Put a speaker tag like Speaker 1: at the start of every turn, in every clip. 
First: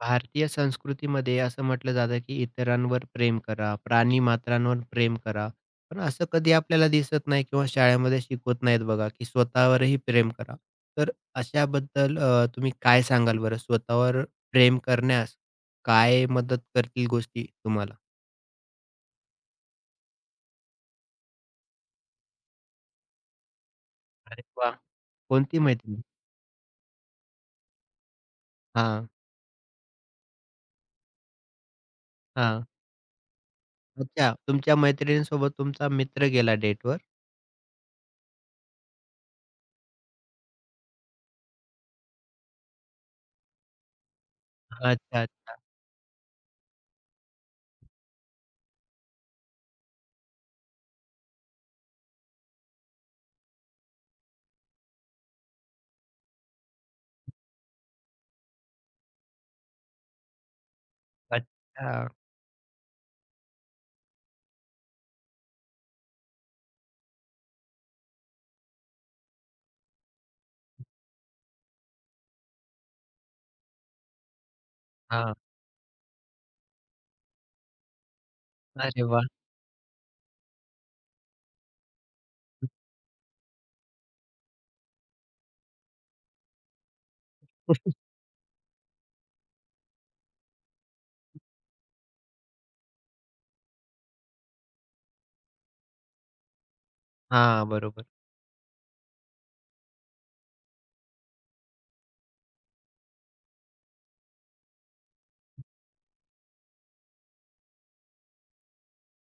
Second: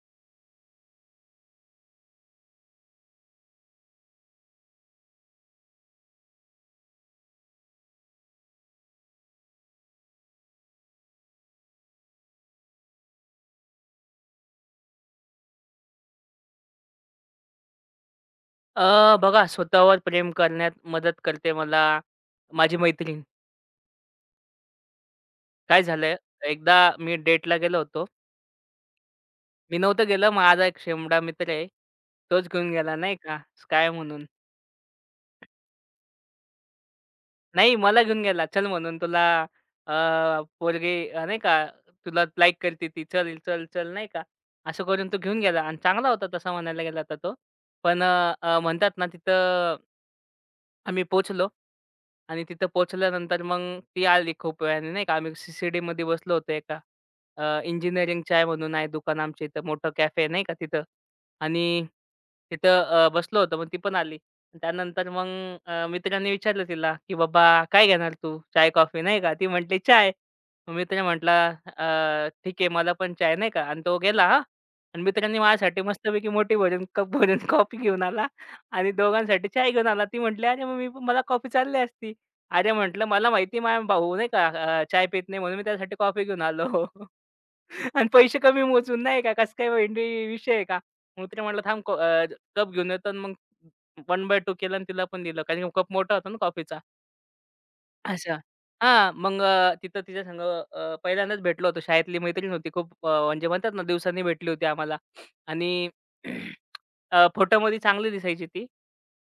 Speaker 1: भारतीय संस्कृतीमध्ये असं म्हटलं जातं की इतरांवर प्रेम करा, प्राणीमात्रांवर प्रेम करा. पण असं कधी आपल्याला दिसत नाही किंवा शाळेमध्ये शिकवत नाहीत बघा, की स्वतःवरही प्रेम करा. तर अशाबद्दल तुम्ही काय सांगाल बरं? स्वतःवर प्रेम करण्यास काय मदत करतील गोष्टी तुम्हाला?
Speaker 2: बघा स्वतःवर प्रेम करण्यात मदत करते मला माझी मैत्रीण.
Speaker 1: अरे वाह! कोणती
Speaker 2: काय
Speaker 1: मैत्रीण?
Speaker 2: झालंय, एकदा मी डेटला गेलो होतो.
Speaker 1: हां,
Speaker 2: मी नव्हतं गेलो. माझा एक शेमडा मित्र आहे. तोच
Speaker 1: हां.
Speaker 2: घेऊन गेला नाही का, काय म्हणून.
Speaker 1: अच्छा, तुमच्या मैत्रिणीसोबत तुमचा मित्र गेला डेटवर?
Speaker 2: नाही मला घेऊन गेला. चल म्हणून तुला अ, पोरगी नाही का तुला लाईक करते ती. चल, चल, चल नाही का. असं करून तो
Speaker 1: अच्छा,
Speaker 2: घेऊन
Speaker 1: अच्छा.
Speaker 2: गेला आणि चांगला होता तसा म्हणायला गेला तर तो. पण अ, अ, म्हणतात ना तिथं आम्ही पोहोचलो आणि तिथं पोहोचल्यानंतर मग ती आली खूप वेळाने नाही का. आम्ही सी मध्ये बसलो होतो एका इंजिनिअरिंग चाय म्हणून आहे दुकान आमच्या इथं मोठं कॅफे नाही का तिथं आणि
Speaker 1: अच्छा.
Speaker 2: तिथं बसलो होतो. मग ती पण आली. त्यानंतर मग मित्रांनी विचारलं तिला, की "बाबा काय घेणार तू? चाय, कॉफी?" नाही का. ती म्हटली, "चाय." मग मित्र म्हटला, "ठीक आहे मला पण चाय." नाही का आणि तो गेला हां. आणि
Speaker 1: हां.
Speaker 2: मित्रांनी माझ्यासाठी मस्तपैकी मोठी भरून कप भरून कॉफी घेऊन आला. आणि
Speaker 1: अरे वाह!
Speaker 2: दोघांसाठी चाय घेऊन आला. ती म्हटली, "अरे, मग मी पण- मला कॉफी चालली असती." "अरे," म्हटलं, "मला माहिती आहे माझा भाऊ नाही का चाय पित नाही म्हणून मी त्यासाठी कॉफी घेऊन आलो."
Speaker 1: हां,
Speaker 2: आणि पैसे कमी मोजून नाही का, कसं काय वेंडी विषय आहे का? मग तिने म्हटलं, "थांब कप घेऊन येतो." आणि मग 1/2 केलं आणि तिला पण दिलं. कारण कप मोठा होता ना कॉफीचा.
Speaker 1: बरोबर.
Speaker 2: अच्छा. हां, मग तिथं तिच्या संग पहिल्यांदाच भेटलो होतो. शाळेतली मैत्रीण होती खूप म्हणजे म्हणतात ना, दिवसांनी भेटली होती आम्हाला आणि फोटोमध्ये चांगली दिसायची ती.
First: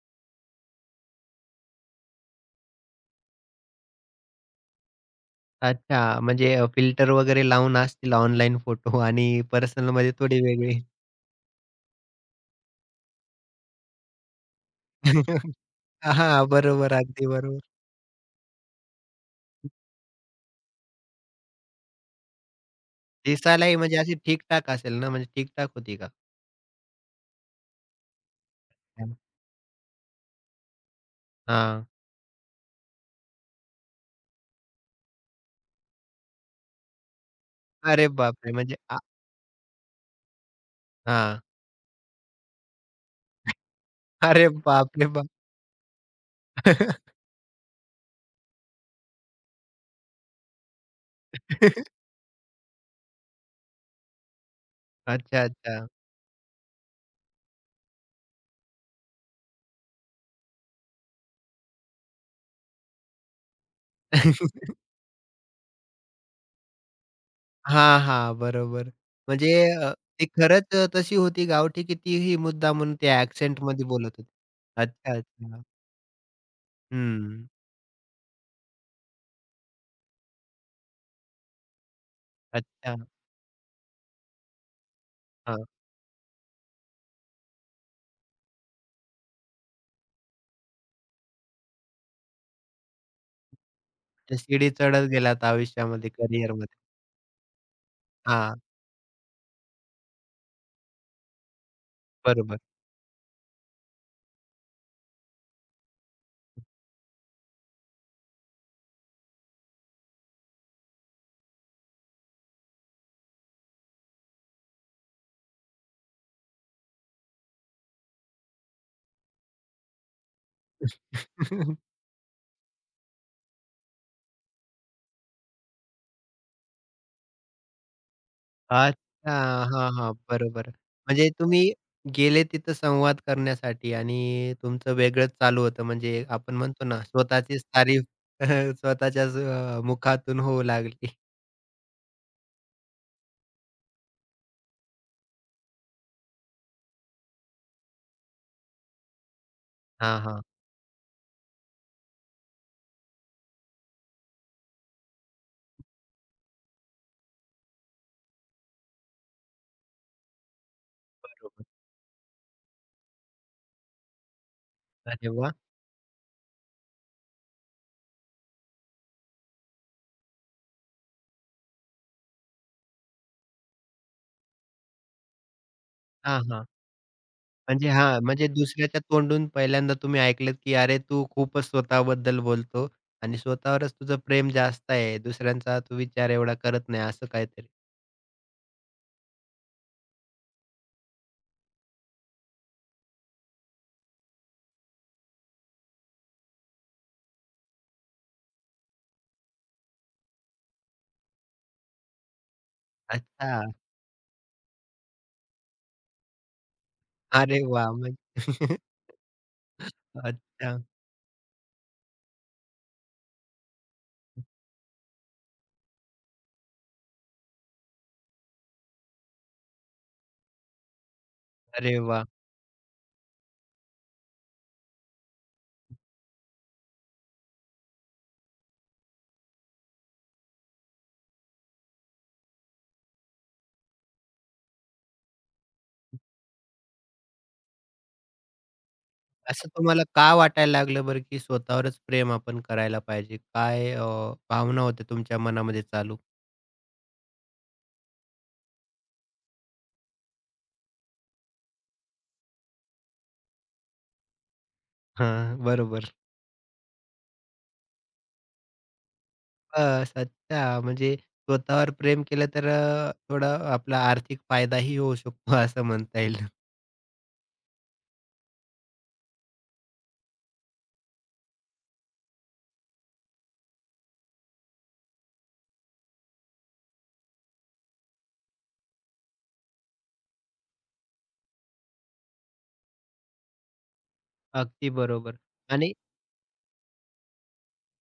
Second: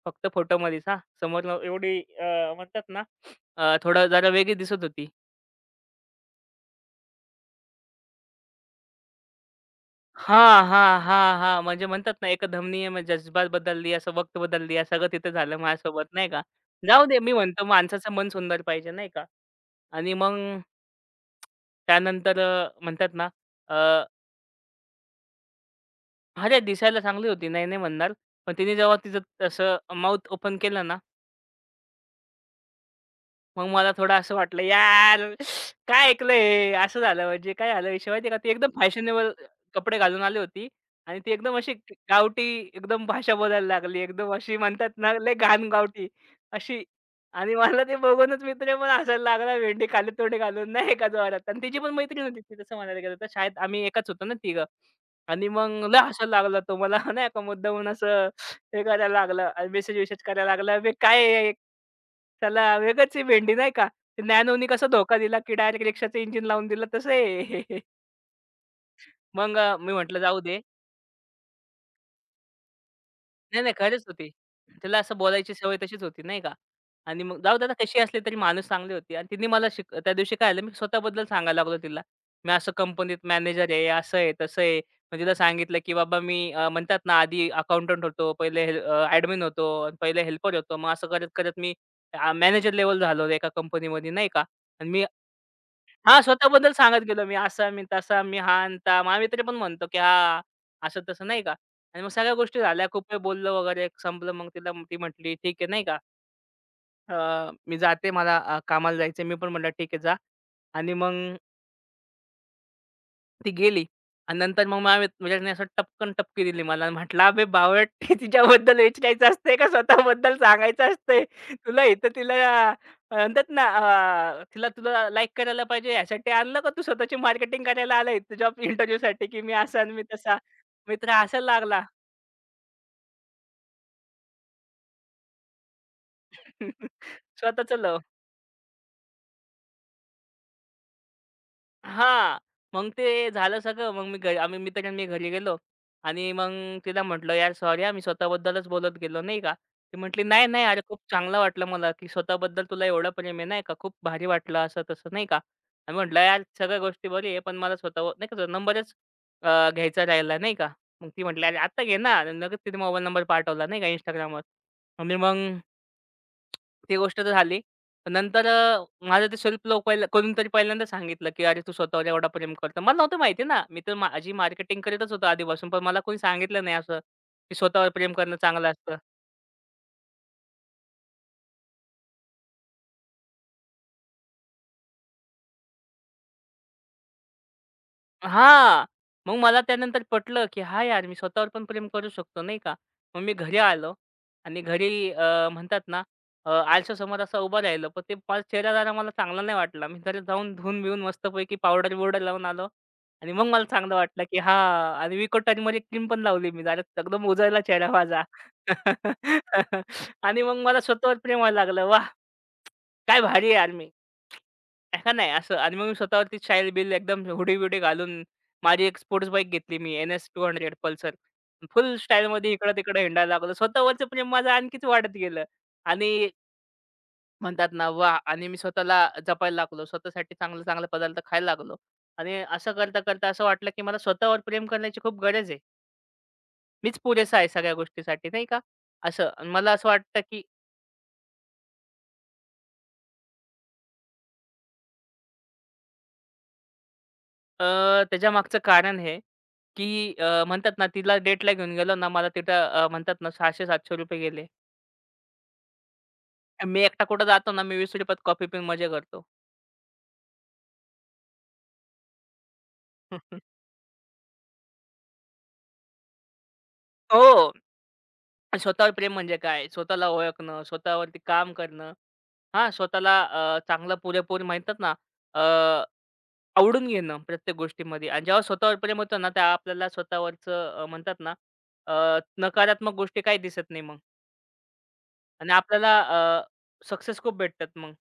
Speaker 2: फक्त फोटोमध्येच हां. समोरनं एवढी म्हणतात ना, थोडं जरा वेगळी दिसत होती.
Speaker 1: अच्छा, म्हणजे फिल्टर वगैरे लावून असतील ऑनलाईन फोटो आणि पर्सनलमध्ये थोडी
Speaker 2: हां,
Speaker 1: वेगळी.
Speaker 2: हां, हां, हां. म्हणजे म्हणतात ना, एक धमनीय म्हणजे जज्बात बदलली, असं वक्त बदलली, या सगळं तिथं झालं माझ्यासोबत नाही का.
Speaker 1: हां, बरोबर.
Speaker 2: जाऊ दे,
Speaker 1: अगदी
Speaker 2: मी
Speaker 1: बरोबर.
Speaker 2: म्हणतो माणसाचं मन सुंदर पाहिजे नाही का आणि मग त्यानंतर म्हणतात ना,
Speaker 1: दिसायलाही म्हणजे अशी ठीक-ठाक असेल ना, म्हणजे ठीक होती का?
Speaker 2: अरे, दिसायला चांगली होती. नाही, नाही म्हणणार. पण तिने जेव्हा
Speaker 1: हं.
Speaker 2: तिचं तसं माउथ ओपन केलं ना, मग मला थोडं असं वाटलं, "यार, काय ऐकलंय हे?" असं झालं म्हणजे काय झालं
Speaker 1: अरे
Speaker 2: विषय माहिती का? ती
Speaker 1: बापरे!
Speaker 2: एकदम
Speaker 1: म्हणजे आ
Speaker 2: फॅशनेबल कपडे घालून आली होती आणि ती
Speaker 1: हां.
Speaker 2: एकदम अशी गावठी एकदम भाषा बोलायला लागली. एकदम
Speaker 1: अरे
Speaker 2: अशी म्हणतात
Speaker 1: बापरे
Speaker 2: ना,
Speaker 1: बाप!
Speaker 2: लय घाण गावठी अशी. आणि मला ते बघूनच मित्र पण हसायला लागला भेंडी खाली तोंडी घालून नाही का जोरात. आणि तिची पण मैत्रीण होती ती तसं म्हणायला गेलं तर शाळेत आम्ही एकाच होतो ना तिघं.
Speaker 1: अच्छा,
Speaker 2: आणि
Speaker 1: अच्छा.
Speaker 2: मग लय हसायला लागला तो मला नाही का मुद्दामून असं हे करायला लागला आणि मेसेज-वेसेज करायला लागला. "अबे काय आहे?" त्याला वेगळंच आहे भेंडी नाही का. ते नॅनोनी कसा धोका दिला, की डायरेक्ट रिक्षाचं इंजिन लावून दिलं तसं आहे.
Speaker 1: हां, हां. बरोबर. म्हणजे
Speaker 2: मग
Speaker 1: अ,
Speaker 2: मी म्हटलं
Speaker 1: ती
Speaker 2: जाऊ दे.
Speaker 1: खरंच तशी होती गावठी की तीही मुद्दामून त्या
Speaker 2: नाही, नाही.
Speaker 1: ॲक्सेंटमध्ये
Speaker 2: खरंच
Speaker 1: बोलत
Speaker 2: होती.
Speaker 1: होती?
Speaker 2: तिला
Speaker 1: अच्छा,
Speaker 2: असं बोलायची
Speaker 1: अच्छा.
Speaker 2: सवय तशीच होती, नाही का? आणि मग
Speaker 1: हं.
Speaker 2: जाऊ दे आता कशी असली तरी माणूस चांगली होती आणि तिने मला शिक त्या दिवशी काय झालं मी स्वतःबद्दल सांगायला लागलो तिला. मी असं
Speaker 1: अच्छा.
Speaker 2: कंपनीत मॅनेजर आहे, असं आहे, तसं आहे. मग तिला सांगितलं, की बाबा मी म्हणतात ना आधी अकाउंटंट होतो, पहिले हेल्पर होतो. मग असं करत-करत मी मॅनेजर लेव्हल झालो एका कंपनीमध्ये, नाही
Speaker 1: त्या
Speaker 2: का?
Speaker 1: शिडी
Speaker 2: आणि मी
Speaker 1: चढत गेलात आयुष्यामध्ये,
Speaker 2: हां, स्वतःबद्दल
Speaker 1: करिअरमध्ये.
Speaker 2: सांगत गेलो मी. असा मी, तसा मी, हा
Speaker 1: हां,
Speaker 2: अन् ता. माझा मित्र पण म्हणतो, की "हां, असं-तसं," नाही का? आणि मग सगळ्या
Speaker 1: बरोबर.
Speaker 2: गोष्टी झाल्या. खूप वेळ बोललो वगैरे. संपलं मग तिला ती म्हटली, "ठीक आहे," नाही का, मी जाते. मला कामाला जायचं." मी पण म्हटलं, "ठीक आहे, जा." आणि मग ती गेली आणि नंतर मग माझ्या मित्राने असं टपकन टपकी दिली मला आणि म्हटलं, "अबे बावळट, तिच्याबद्दल विचारायचं असतंय का स्वतःबद्दल सांगायचं असतंय? तुला इथं तिला म्हणतात ना तिला तुला लाईक करायला पाहिजे यासाठी आणलं का तू स्वतःची मार्केटिंग करायला आलाय तुझ्या इंटरव्ह्यूसाठी
Speaker 1: अच्छा.
Speaker 2: की मी असा
Speaker 1: हां,
Speaker 2: आणि मी
Speaker 1: हां.
Speaker 2: तसा."
Speaker 1: बरोबर.
Speaker 2: मित्र
Speaker 1: म्हणजे
Speaker 2: हसायला
Speaker 1: तुम्ही
Speaker 2: लागला.
Speaker 1: गेले तिथं संवाद करण्यासाठी आणि तुमचं वेगळंच चालू होतं. म्हणजे आपण म्हणतो ना, स्वतःचीच
Speaker 2: स्वतःचं
Speaker 1: तारीफ स्वतःच्याच मुखातून होऊ लागली.
Speaker 2: हां. मग ते झालं सगळं. मग मी घरी आम्ही मित्र आणि मी घरी गेलो आणि मग तिला म्हटलं, "यार सॉरी हां, मी स्वतःबद्दलच बोलत गेलो," नाही का. ती
Speaker 1: हां,
Speaker 2: म्हटली,
Speaker 1: हां.
Speaker 2: "नाही, नाही. अरे खूप चांगलं वाटलं मला, की स्वतःबद्दल तुला एवढं प्रेम आहे नाही का. खूप भारी वाटलं," असं-तसं नाही का. आणि म्हटलं, "यार सगळ्या गोष्टी बरी आहे, पण मला स्वतःवर नाही का नंबरच घ्यायचा राहिला," नाही का. मग ती म्हटली, "अरे
Speaker 1: बरोबर.
Speaker 2: आता घे ना." आणि लगेच तिने मोबाईल नंबर पाठवला नाही का Instagramवर. आणि
Speaker 1: अरे
Speaker 2: मग
Speaker 1: वाह!
Speaker 2: ती गोष्ट तर झाली. पण नंतर माझं ते सेल्फ लव्ह पहिलं करून तरी पहिल्यांदा सांगितलं, की "अरे, तू स्वतःवर एवढा प्रेम करतो." मला नव्हतं माहिती ना. मी तर माझी मार्केटिंग करतच होतो आधीपासून, पण मला कोणी
Speaker 1: हां,
Speaker 2: सांगितलं
Speaker 1: हां.
Speaker 2: नाही असं, की स्वतःवर
Speaker 1: म्हणजे
Speaker 2: प्रेम
Speaker 1: हां,
Speaker 2: करणं
Speaker 1: म्हणजे
Speaker 2: चांगलं असतं.
Speaker 1: दुसऱ्याच्या तोंडून पहिल्यांदा तुम्ही ऐकलत, की "अरे, तू खूपच स्वतःबद्दल बोलतो आणि स्वतःवरच तुझं प्रेम जास्त आहे. दुसऱ्यांचा तू विचार एवढा करत नाही." असं काहीतरी.
Speaker 2: हां. मग मला त्यानंतर पटलं, की "हा यार मी स्वतःवर पण प्रेम करू शकतो." नाही का. मग मी घरी आलो आणि घरी म्हणतात ना आरशासमोर असं उभं राहिलं. पण ते माझा चेहरा जरा मला चांगला नाही वाटला. मी जरा जाऊन धुवून-बिवून मस्तपैकी पावडर-बिवडर लावून आलो आणि मग
Speaker 1: अच्छा.
Speaker 2: मला चांगलं वाटलं, की हां आणि विको टर्मरिक क्रीम पण लावली मी जरा एकदम उजळला
Speaker 1: अरे
Speaker 2: चेहरा
Speaker 1: वाह!
Speaker 2: माझा.
Speaker 1: म्हणजे
Speaker 2: आणि मग
Speaker 1: अच्छा.
Speaker 2: मला स्वतःवर प्रेम व्हायला लागलं. वाह! काय भारी आहे यार मी. हां, नाही असं आणि मग मी स्वतःवरती शाईल बिल एकदम हुडी-बिडी घालून माझी एक स्पोर्ट्स बाईक घेतली मी NS200 पल्सर. फुल
Speaker 1: अरे वाह!
Speaker 2: स्टाईलमध्ये इकडं-तिकडं हिंडायला लागलो. स्वतःवरचं प्रेम माझं आणखीच वाढत गेलं आणि म्हणतात ना वाह! आणि मी स्वतःला जपायला लागलो. स्वतःसाठी चांगले-चांगले पदार्थ खायला लागलो आणि असं करता-करता असं वाटलं, की मला स्वतःवर प्रेम करण्याची खूप गरज आहे. मीच पुरेसा आहे सगळ्या गोष्टीसाठी नाही का? असं आणि
Speaker 1: असं
Speaker 2: मला असं
Speaker 1: तुम्हाला
Speaker 2: वाटतं,
Speaker 1: का
Speaker 2: की
Speaker 1: वाटायला लागलं बरं, की स्वतःवरच प्रेम आपण करायला पाहिजे? काय भावना होत्या तुमच्या मनामध्ये चालू?
Speaker 2: अ, त्याच्यामागचं कारण हे, की म्हणतात ना तिला डेटला घेऊन गेलो ना, मला तिथं म्हणतात ना ₹600-700 गेले.
Speaker 1: हां, बरोबर.
Speaker 2: मी एकटा कुठं जातो ना, मी ₹20त कॉफी पिऊन मजा करतो.
Speaker 1: बस. अच्छा. म्हणजे स्वतःवर प्रेम केलं तर थोडा आपला आर्थिक फायदाही होऊ शकतो असं म्हणता येईल.
Speaker 2: हो, स्वतःवर प्रेम म्हणजे काय? स्वतःला ओळखणं, स्वतःवरती काम करणं, हां, स्वतःला चांगलं पुरेपूर म्हणतात ना अ, आवडून घेणं प्रत्येक गोष्टीमध्ये आणि जेव्हा स्वतःवर प्रेम होतं ना, तेव्हा आपल्याला स्वतःवरचं म्हणतात ना अ, नकारात्मक गोष्टी काही दिसत नाही मग
Speaker 1: अगदी बरोबर.
Speaker 2: आणि
Speaker 1: आणि
Speaker 2: आपल्याला सक्सेस खूप भेटतात मग.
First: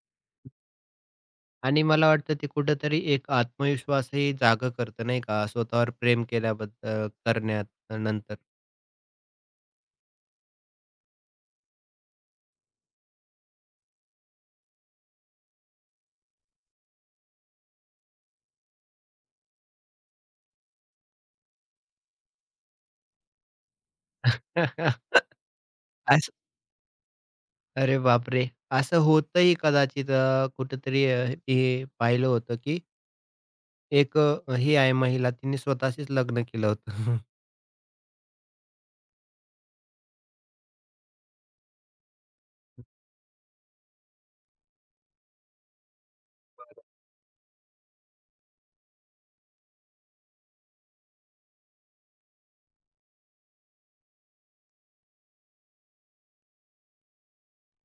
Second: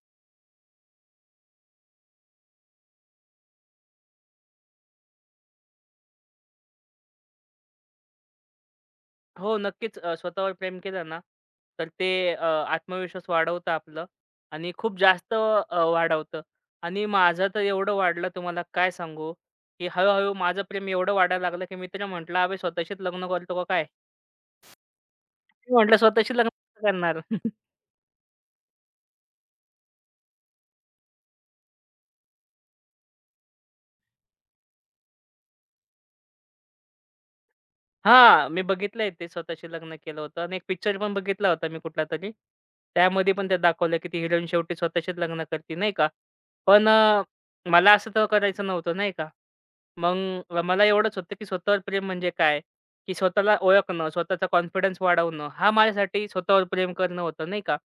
Speaker 1: आणि मला वाटतं ते कुठेतरी एक आत्मविश्वासही जागा करतं नाही का, स्वतःवर प्रेम केल्याबद्दल करण्यात नंतर.
Speaker 2: हो, नक्कीच. स्वतःवर प्रेम केलं ना, तर ते आत्मविश्वास वाढवतं आपलं आणि खूप जास्त वाढवतं आणि माझं तर एवढं वाढलं तुम्हाला काय सांगू, की हळू-हळू माझं प्रेम एवढं वाढायला लागलं, की मित्र म्हटला, "अबे स्वतःशीच लग्न करतो का काय?" मी म्हटलं,
Speaker 1: असं
Speaker 2: "स्वतःशी लग्न कसं करणार?"
Speaker 1: अरे बापरे! असं होतंही कदाचित कुठेतरी हे पाहिलं होतं, की एक ही आहे महिला तिने स्वतःशीच लग्न केलं होतं.
Speaker 2: हां, मी बघितलंय ते स्वतःशी लग्न केलं होतं आणि एक पिक्चर पण बघितला होता मी कुठलातरी. त्यामध्ये पण ते दाखवलं, की ती हिरोईन शेवटी स्वतःशीच लग्न करते नाही का. पण मला असं तेव्हा करायचं नव्हतं नाही का. मग मला एवढंच होतं, की स्वतःवर प्रेम म्हणजे काय? की स्वतःला ओळखणं, स्वतःचा कॉन्फिडन्स वाढवणं, हा माझ्यासाठी स्वतःवर प्रेम करणं होतं नाही का.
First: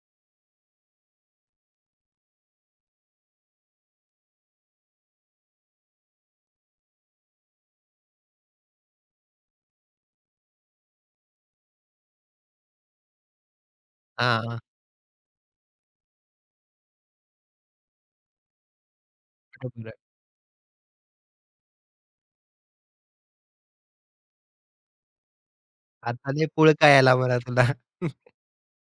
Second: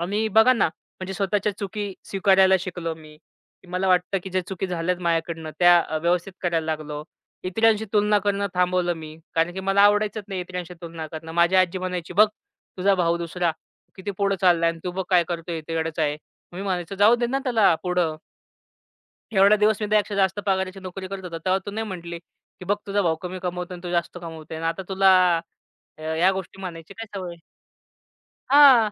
Speaker 2: आणि बघा ना, म्हणजे स्वतःच्या चुकी स्वीकारायला शिकलो मी. की मला वाटतं, की ज्या चुकी झाल्यात माझ्याकडनं त्या व्यवस्थित करायला लागलो. इतरांशी तुलना करणं थांबवलं मी. कारण की मला आवडायचंच नाही इतरांशी तुलना करणं. माझी आजी म्हणायची, "बघ तुझा भाऊ दुसरा किती पुढे
Speaker 1: हां,
Speaker 2: चाललाय आणि तू बघ काय करतोय इकडेच आहे." मी म्हणायचो, "जाऊ दे ना त्याला पुढं." एवढा दिवस मी
Speaker 1: बरोबर आहे.
Speaker 2: त्यापेक्षा जास्त पगाराची नोकरी करत होता. तेव्हा तू नाही म्हटली, की "बघ तुझा भाऊ कमी कमवतो आणि तू जास्त कमवतोय आणि आता तुला या
Speaker 1: आता लय
Speaker 2: गोष्टी
Speaker 1: पुळका
Speaker 2: म्हणायची काय
Speaker 1: यायला
Speaker 2: सवय?"
Speaker 1: मला तुला.
Speaker 2: हां.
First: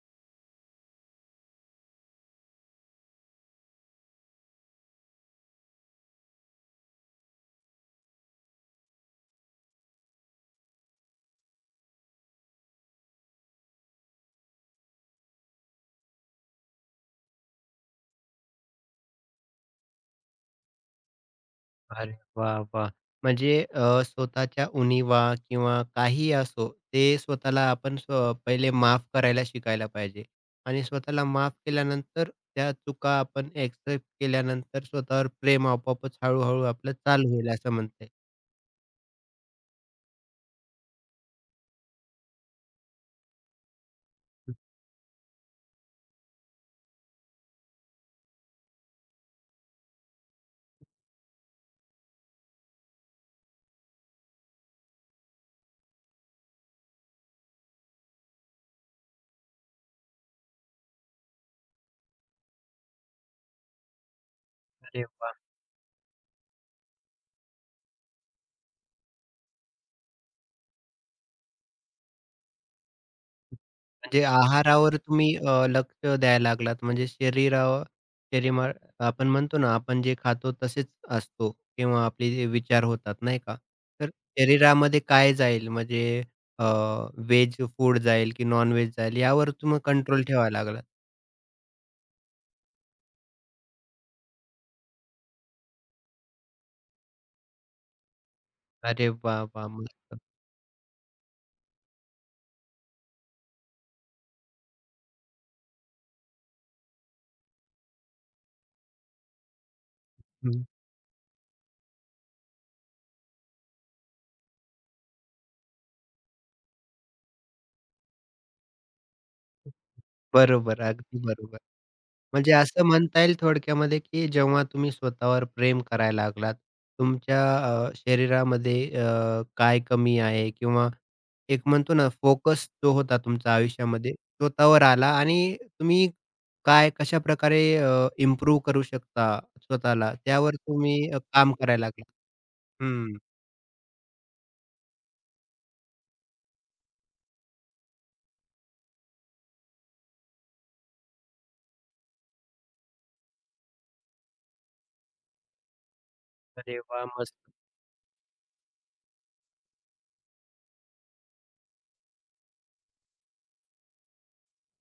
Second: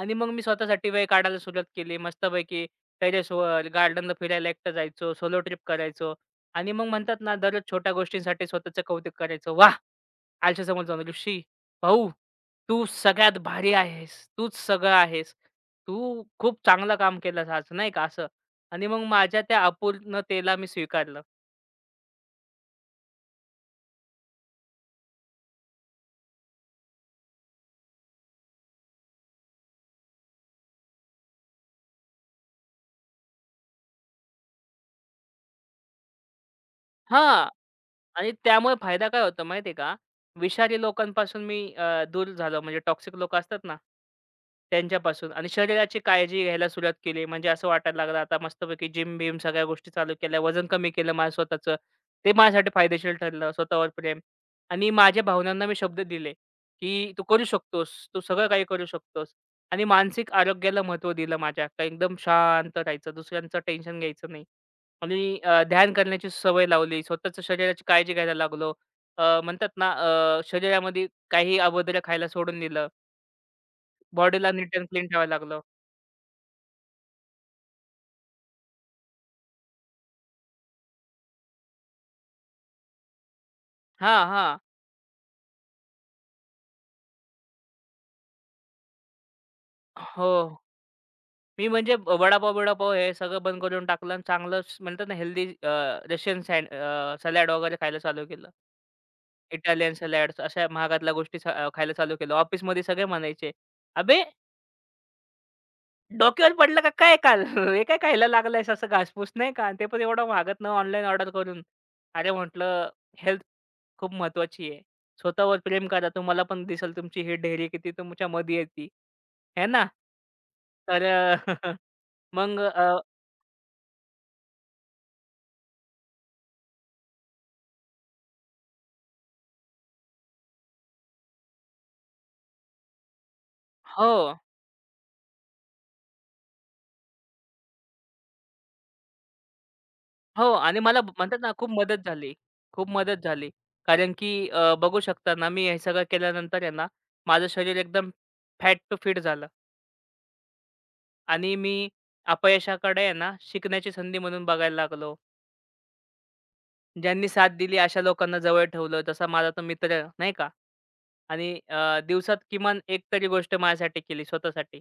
Speaker 2: आणि मग मी स्वतःसाठी वेळ काढायला सुरुवात केली. मस्तपैकी टेरेसवर, गार्डनला फिरायला एकटं जायचो, सोलो ट्रिप करायचो आणि मग म्हणतात ना, दररोज छोट्या गोष्टींसाठी स्वतःचं कौतुक करायचो. "वाह! आरशासमोर जाऊन, ऋषी भाऊ, तू सगळ्यात भारी आहेस. तूच सगळं आहेस. तू खूप चांगलं काम केलंस आज." नाही का असं. आणि मग माझ्या त्या अपूर्णतेला मी स्वीकारलं.
Speaker 1: अरे वाह! वाह! म्हणजे स्वतःच्या उणीवा किंवा काहीही असो, ते स्वतःला आपण स्व पहिले माफ करायला शिकायला पाहिजे आणि स्वतःला माफ केल्यानंतर त्या चुका आपण एक्सेप्ट केल्यानंतर स्वतःवर प्रेम आपोआपच हळू-हळू आपलं चालू
Speaker 2: हां.
Speaker 1: होईल असं म्हणता
Speaker 2: आणि त्यामुळे फायदा काय होतो माहिती आहे का? विषारी लोकांपासून मी दूर झालो. म्हणजे टॉक्सिक लोकं असतात ना, त्यांच्यापासून आणि शरीराची काळजी घ्यायला सुरुवात केली. म्हणजे असं वाटायला लागलं आता मस्तपैकी जिम-बिम सगळ्या गोष्टी चालू केल्या. वजन कमी केलं माझं स्वतःचं. ते माझ्यासाठी फायदेशीर ठरलं. स्वतःवर प्रेम आणि माझ्या भावनांना मी शब्द दिले, की "तू करू शकतोस. तू सगळं काही करू शकतोस." आणि मानसिक आरोग्याला महत्त्व दिलं माझ्या. का एकदम शांत राहायचं, दुसऱ्यांचं टेन्शन घ्यायचं नाही.
Speaker 1: अरे
Speaker 2: आणि
Speaker 1: वाह!
Speaker 2: ध्यान करण्याची सवय लावली. स्वतःच्या शरीराची काळजी घ्यायला लागलो. म्हणतात ना शरीरामध्ये काही अभद्र खायला सोडून दिलं.
Speaker 1: म्हणजे
Speaker 2: बॉडीला नीट अँड
Speaker 1: आहारावर
Speaker 2: क्लीन ठेवायला
Speaker 1: तुम्ही
Speaker 2: लागलो.
Speaker 1: लक्ष द्यायला लागलात. म्हणजे शरीरावर शरीमा आपण म्हणतो ना, आपण जे खातो तसेच असतो किंवा आपले जे विचार होतात, नाही का? तर
Speaker 2: हां, हां.
Speaker 1: शरीरामध्ये काय जाईल म्हणजे अ, व्हेज फूड जाईल की नॉन-व्हेज जाईल यावर तुम्ही कंट्रोल
Speaker 2: हो.
Speaker 1: ठेवायला लागलात.
Speaker 2: मी म्हणजे वडापाव-बिडापाव हे सगळं बंद करून टाकलं आणि चांगलंच म्हणतात ना हेल्दी रशियन सँड वगैरे खायला चालू केलं.
Speaker 1: अरे वाह, वा
Speaker 2: इटालियन
Speaker 1: मस्त.
Speaker 2: सलाड्स अशा महागातल्या गोष्टी खायला चालू केलं. ऑफिसमध्ये सगळे म्हणायचे, "अबे! डोक्यावर पडलं का काय काल? हे काय खायला लागलायस असं घासपूस नाही का? ते पण एवढं
Speaker 1: हं.
Speaker 2: महागातनं ऑनलाईन ऑर्डर करून. अरे म्हटलं हेल्थ खूप महत्वाची आहे. स्वतःवर प्रेम करा. तुम्हाला पण दिसेल तुमची ही ढेरी किती तुमच्यामध्ये येते. आहे ना?
Speaker 1: बरोबर,
Speaker 2: तर
Speaker 1: अगदी बरोबर. म्हणजे
Speaker 2: मग
Speaker 1: असं म्हणता येईल थोडक्यामध्ये, की जेव्हा तुम्ही स्वतःवर प्रेम करायला लागलात, तुमच्या शरीरामध्ये काय कमी आहे किंवा एक म्हणतो ना फोकस जो होता तुमच्या आयुष्यामध्ये
Speaker 2: हो,
Speaker 1: स्वतःवर आला आणि तुम्ही काय कशाप्रकारे इम्प्रूव्ह करू शकता स्वतःला त्यावर
Speaker 2: आणि मला
Speaker 1: तुम्ही
Speaker 2: म्हणतात ना
Speaker 1: काम
Speaker 2: खूप
Speaker 1: करायला
Speaker 2: मदत
Speaker 1: लागलात.
Speaker 2: झाली. खूप
Speaker 1: हं.
Speaker 2: मदत झाली. कारण की बघू शकता ना मी हे सगळं केल्यानंतर आहे ना, माझं शरीर एकदम फॅट टू फिट झालं आणि मी अपयशाकडे आहे ना शिकण्याची संधी म्हणून बघायला लागलो.
Speaker 1: अरे वाह!
Speaker 2: ज्यांनी
Speaker 1: मस्त.
Speaker 2: साथ दिली अशा लोकांना जवळ ठेवलं. तसा माझा तो मित्र नाही का आणि दिवसात किमान एक तरी गोष्ट माझ्यासाठी केली स्वतःसाठी.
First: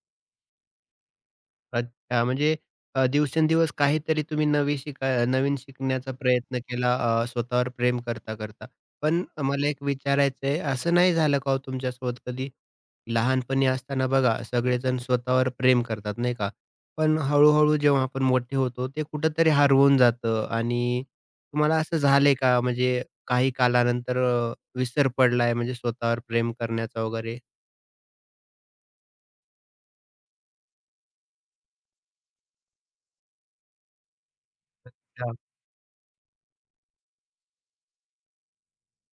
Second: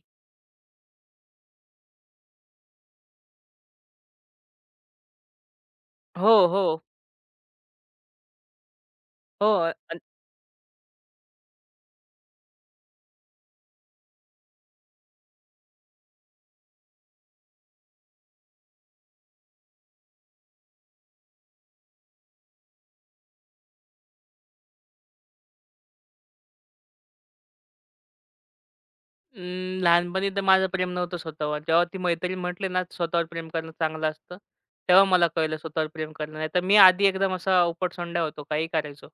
Speaker 1: अच्छा, म्हणजे दिवसेंदिवस काहीतरी तुम्ही नवी शिकाय नवीन शिकण्याचा
Speaker 2: हो,
Speaker 1: प्रयत्न
Speaker 2: हो,
Speaker 1: केला स्वतःवर प्रेम करता, करता. पण
Speaker 2: हो.
Speaker 1: मला एक
Speaker 2: अन्
Speaker 1: विचारायचं असं नाही झालं का हो तुमच्यासोबत कधी? लहानपणी असताना बघा सगळेजण स्वतःवर प्रेम करतात, नाही का? पण हळू जेव्हा आपण मोठे होतो, ते कुठेतरी हरवून जातं आणि तुम्हाला असं झालंय का? म्हणजे काही कालानंतर विसर पडलाय म्हणजे स्वतःवर प्रेम करण्याचा वगैरे?
Speaker 2: अं, लहानपणी तर माझं प्रेम नव्हतं स्वतःवर. जेव्हा ती मैत्रीण म्हटली ना, स्वतःवर प्रेम करणं चांगलं असतं. तेव्हा मला कळलं स्वतःवर प्रेम करणं. नाहीतर मी आधी एकदम असा उपटसोंडा होतो. काही करायचो.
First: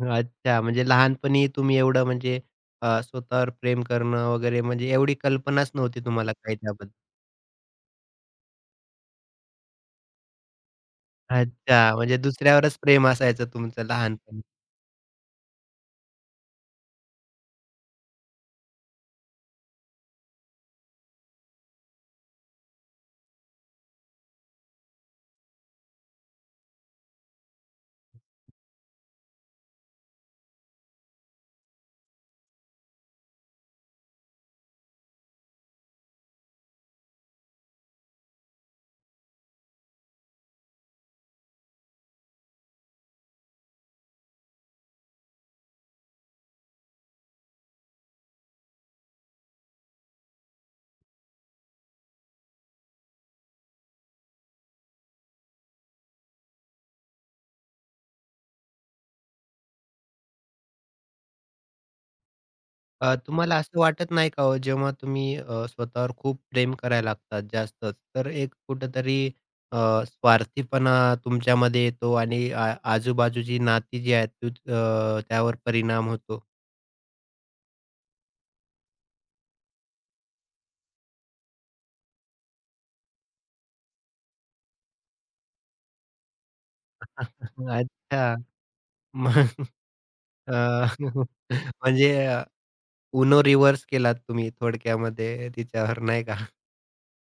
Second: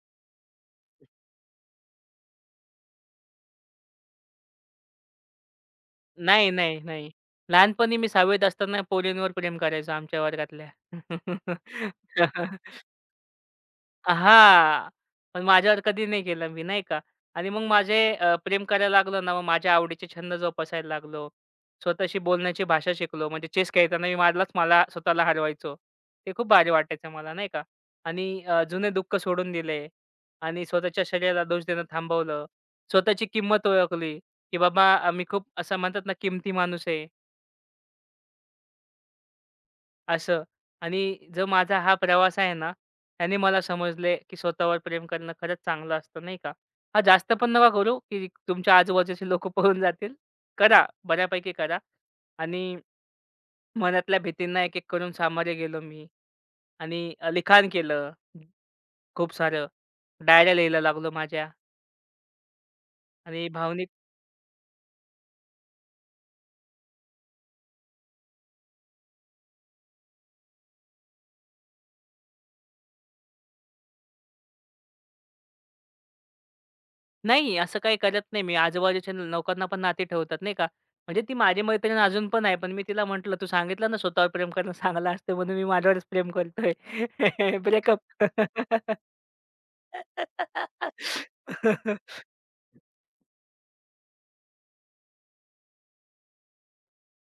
Speaker 1: अच्छा, म्हणजे लहानपणी तुम्ही एवढं म्हणजे स्वतःवर प्रेम करणं वगैरे म्हणजे एवढी कल्पनाच नव्हती तुम्हाला
Speaker 2: नाही,
Speaker 1: काही
Speaker 2: नाही,
Speaker 1: त्याबद्दल.
Speaker 2: नाही. लहानपणी मी 6वीत असताना पोरींवर प्रेम करायचो आमच्या वर्गातल्या.
Speaker 1: अच्छा, म्हणजे दुसऱ्यावरच प्रेम असायचं तुमचं लहानपणी.
Speaker 2: हां. पण माझ्यावर कधी नाही केलं मी नाही का. आणि मग माझे प्रेम करायला लागलो ना, मग माझ्या आवडीचे छंद जोपासायला लागलो. स्वतःशी बोलण्याची भाषा शिकलो. म्हणजे चेस खेळताना मी मधलाच मला स्वतःला हरवायचो. ते खूप भारी वाटायचं मला नाही का. आणि जुने दुःख सोडून दिले आणि स्वतःच्या शरीराला दोष देणं थांबवलं. स्वतःची किंमत ओळखली, की बाबा मी खूप असं म्हणतात ना किमती माणूस आहे. असं. आणि जो माझा हा प्रवास आहे ना, त्याने मला समजले, की स्वतःवर प्रेम करणं खरंच चांगलं असतं, नाही का. हां, जास्त पण नका करू, की तुमच्या आजूबाजूचे लोकं पळून जातील. करा, बऱ्यापैकी करा. आणि मनातल्या भीतींना एक-एक करून सामोरे गेलो मी आणि लिखाण केलं खूप सारं. डायऱ्या लिहायला लागलो माझ्या आणि
Speaker 1: तुम्हाला असं
Speaker 2: भावनिक
Speaker 1: वाटत नाही का हो, जेव्हा तुम्ही स्वतःवर खूप प्रेम करायला लागतात जास्तच, तर एक कुठेतरी अ, स्वार्थीपणा तुमच्यामध्ये येतो आणि आ आजूबाजूची नाती जी आहेत ती त्यावर परिणाम होतो.
Speaker 2: नाही, असं काही करत नाही मी. आजूबाजूच्या लोकांना पण नाती ठेवतात, नाही का. म्हणजे ती माझी मैत्रीण अजून पण आहे. पण मी तिला म्हटलं, "तू सांगितलं ना, स्वतःवर प्रेम करणं चांगलं असतं, म्हणून मी माझ्यावरच प्रेम करतोय." ब्रेकअप.
Speaker 1: अच्छा. मग अ, म्हणजे UNO रिव्हर्स केलात तुम्ही थोडक्यामध्ये तिच्यावर नाही का?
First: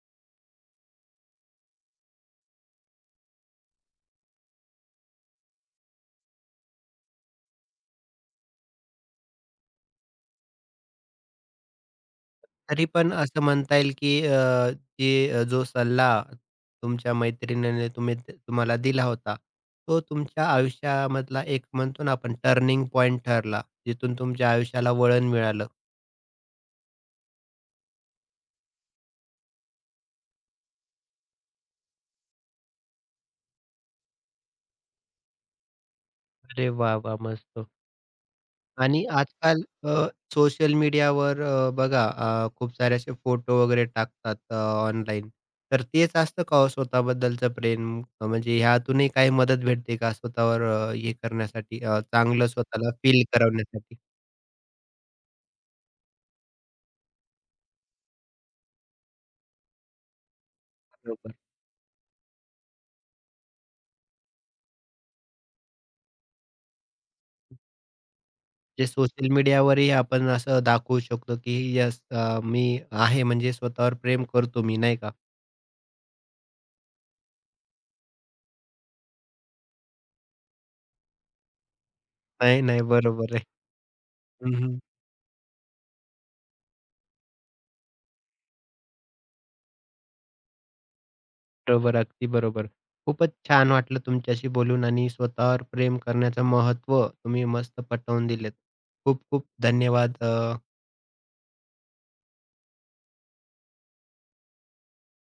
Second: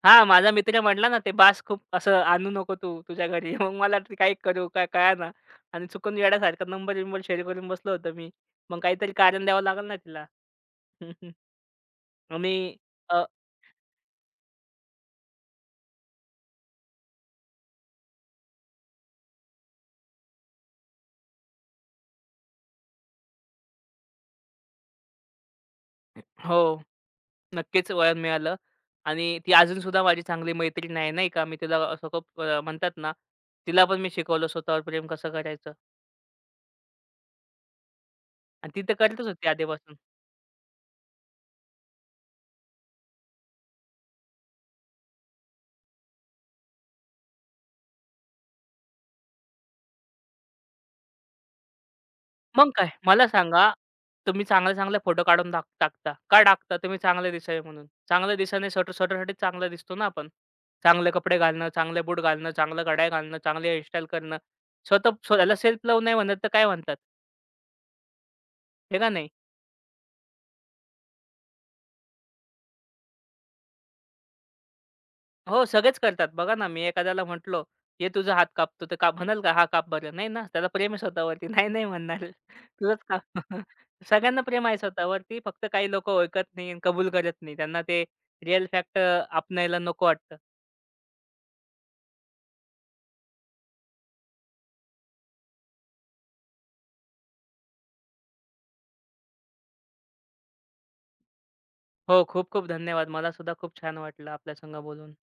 Speaker 2: हां, माझा मित्र म्हटला ना, "ते बास खूप असं आणू नको तू तुझ्या घरी." मग मला ते काय करू, काय कळेना आणि चुकून वेड्यासारखा नंबर-बिंबर शेअर करून बसलो होतो मी. मग काहीतरी कारण द्यावं लागेल ना तिला. आणि
Speaker 1: तरी पण
Speaker 2: अ,
Speaker 1: असं म्हणता येईल की जे जो सल्ला तुमच्या मैत्रिणीने तुम्ही तुम्हाला दिला होता, तो तुमच्या आयुष्यामधला एक म्हणतो ना आपण टर्निंग पॉइंट ठरला, जिथून तुमच्या आयुष्याला वळण मिळालं.
Speaker 2: हो. नक्कीच वळण मिळालं आणि ती अजूनसुद्धा माझी चांगली मैत्रीण आहे, नाही का. मी तिला असं खूप म्हणतात ना, तिला पण मी शिकवलं स्वतःवर प्रेम कसं करायचं
Speaker 1: अरे वाह, वाह! मस्त.
Speaker 2: आणि ती तर
Speaker 1: आणि
Speaker 2: करतच होती
Speaker 1: आजकाल
Speaker 2: आधीपासून.
Speaker 1: सोशल मीडियावर बघा खूप सारे असे फोटो वगैरे टाकतात ऑनलाईन. तर तेच असतं का हो स्वतःबद्दलचं प्रेम? म्हणजे ह्यातूनही काही मदत भेटते का स्वतःवर हे करण्यासाठी चांगलं
Speaker 2: मग काय,
Speaker 1: स्वतःला फील
Speaker 2: मला सांगा,
Speaker 1: करवण्यासाठी?
Speaker 2: तुम्ही चांगले-चांगले फोटो काढून टाकता. का टाकता? तुम्ही चांगले दिसावे म्हणून. चांगले दिसाने स्वतः स्वतःसाठीच चांगला दिसतो ना आपण. चांगले
Speaker 1: बरोबर.
Speaker 2: कपडे घालणं, चांगले बूट घालणं, चांगलं घड्याळ घालणं, चांगली हेअरस्टाईल करणं. स्वतः स्वतःला सेल्फ लव्ह नाही म्हणत तर काय म्हणतात?
Speaker 1: जे
Speaker 2: हे का
Speaker 1: सोशल
Speaker 2: नाही?
Speaker 1: मीडियावरही आपण असं दाखवू शकतो, की "येस मी आहे म्हणजे स्वतःवर प्रेम करतो मी." नाही का?
Speaker 2: हो, सगळेच करतात. बघा ना, मी एखाद्याला म्हटलो, "ये तुझा हात कापतो." तर का म्हणाल का, "हा काप बरं." "नाही ना, त्याला प्रेम आहे स्वतःवरती." "नाही, नाही" म्हणणार.
Speaker 1: नाही, नाही.
Speaker 2: "तुझाच काप."
Speaker 1: बरोबर आहे.
Speaker 2: सगळ्यांना प्रेम आहे स्वतःवरती. फक्त काही लोकं ओळखत नाही आणि कबूल करत नाही. त्यांना ते रिअल फॅक्ट अपनायला नको वाटतं.
Speaker 1: बरोबर, अगदी बरोबर. खूपच छान वाटलं तुमच्याशी बोलून आणि स्वतःवर प्रेम करण्याचं महत्त्व तुम्ही मस्त पटवून दिलेत. खूप खूप धन्यवाद.
Speaker 2: हो, खूप खूप धन्यवाद. मला सुद्धा खूप छान वाटलं आपल्या संग बोलून.